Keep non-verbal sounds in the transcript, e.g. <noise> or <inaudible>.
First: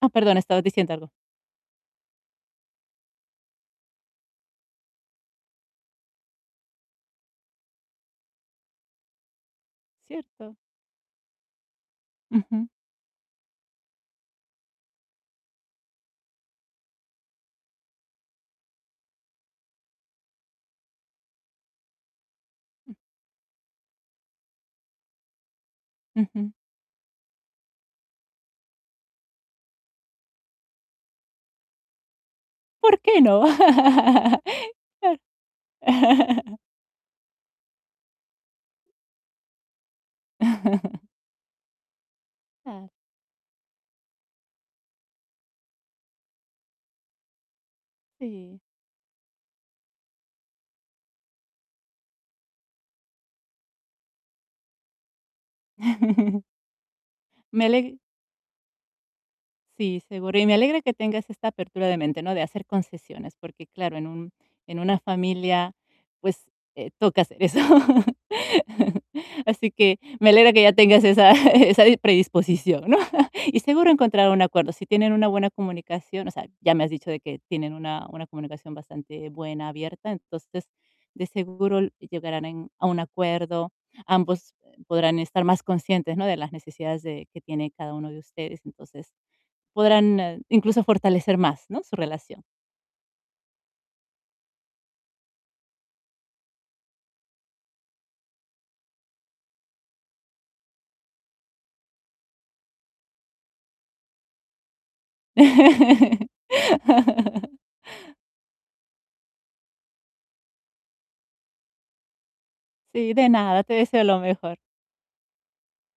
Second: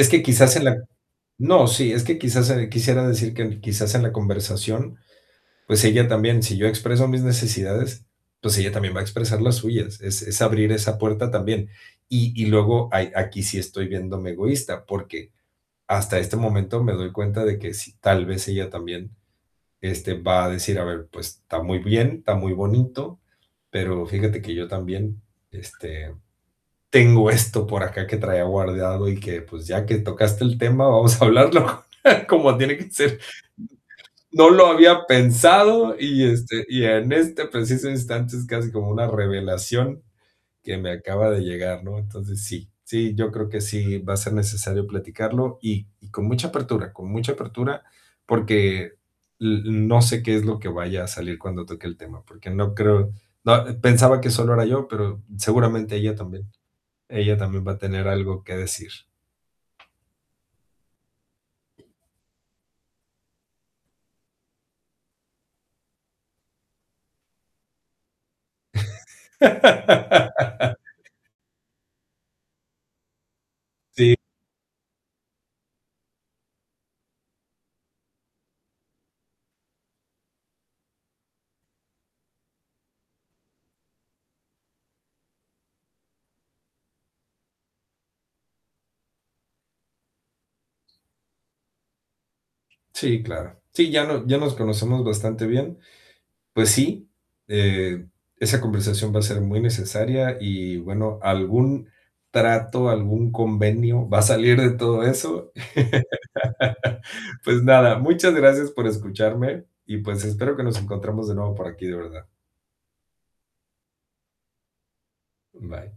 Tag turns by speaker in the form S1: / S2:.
S1: Ah,
S2: que
S1: perdón,
S2: quizás
S1: estabas
S2: en la
S1: diciendo algo.
S2: no, sí, es que quizás, eh, quisiera decir que quizás en la conversación, pues, ella también, si yo expreso mis necesidades, pues, ella también va a expresar las suyas, es es
S1: Cierto.
S2: abrir esa puerta también. Y y
S1: Ujú.
S2: luego, ahí aquí sí estoy viéndome egoísta, porque, hasta este momento me doy cuenta de que sí, tal vez ella también, este, va a decir, a ver, pues, está muy bien, está muy bonito, pero, fíjate que yo también, este,
S1: Ujú.
S2: tengo esto por acá que traía guardado y que, pues, ya que tocaste el tema, vamos a hablarlo <chuckles> como tiene que
S1: ¿Por
S2: ser.
S1: qué, no?
S2: No lo había pensado y,
S1: <laughs>
S2: este, y en este preciso instante, es casi como una revelación que me
S1: <chuckles>
S2: acaba de llegar, ¿no? Entonces, sí.
S1: <unintelligible>
S2: Sí, yo creo que sí va a ser necesario platicarlo y y con mucha apertura con mucha apertura,
S1: Sí.
S2: porque l n no sé qué es lo que vaya a salir cuando toque el tema, porque no creo no, pensaba que solo era yo, pero, seguramente ella
S1: <laughs>
S2: también ella también
S1: Me
S2: va a
S1: aleg
S2: tener algo que decir.
S1: Sí, seguro, y me alegra que tengas esta apertura de mente, ¿no? De hacer concesiones, porque, claro, en un en una familia, pues, eh, toca hacer eso. <laughs> Así que me alegra que ya
S2: <laughs>
S1: tengas esa <chuckles> esa di predisposición, ¿no? <laughs> Y seguro
S2: Sí.
S1: encontraran un acuerdo, si tienen una buena comunicación, o sea, ya me has dicho de que tienen una una comunicación bastante buena, abierta, entonces, de seguro l llegarán en a un acuerdo, ambos, eh, podrán estar más conscientes, ¿no? De las necesidades de que tiene cada uno de ustedes, entonces podrán, ah, incluso fortalecer más, ¿no?, su relación.
S2: Sí, claro. Sí, ya no ya nos conocemos bastante bien. Pues sí, eh, esa conversación va a ser muy necesaria y, bueno, algún trato, algún convenio va a salir de todo eso. <laughs>
S1: <laughs>
S2: Pues nada, muchas gracias por escucharme y, pues, espero que nos encontramos de nuevo por aquí, de verdad.
S1: Sí, de nada, te deseo lo mejor.
S2: Bye.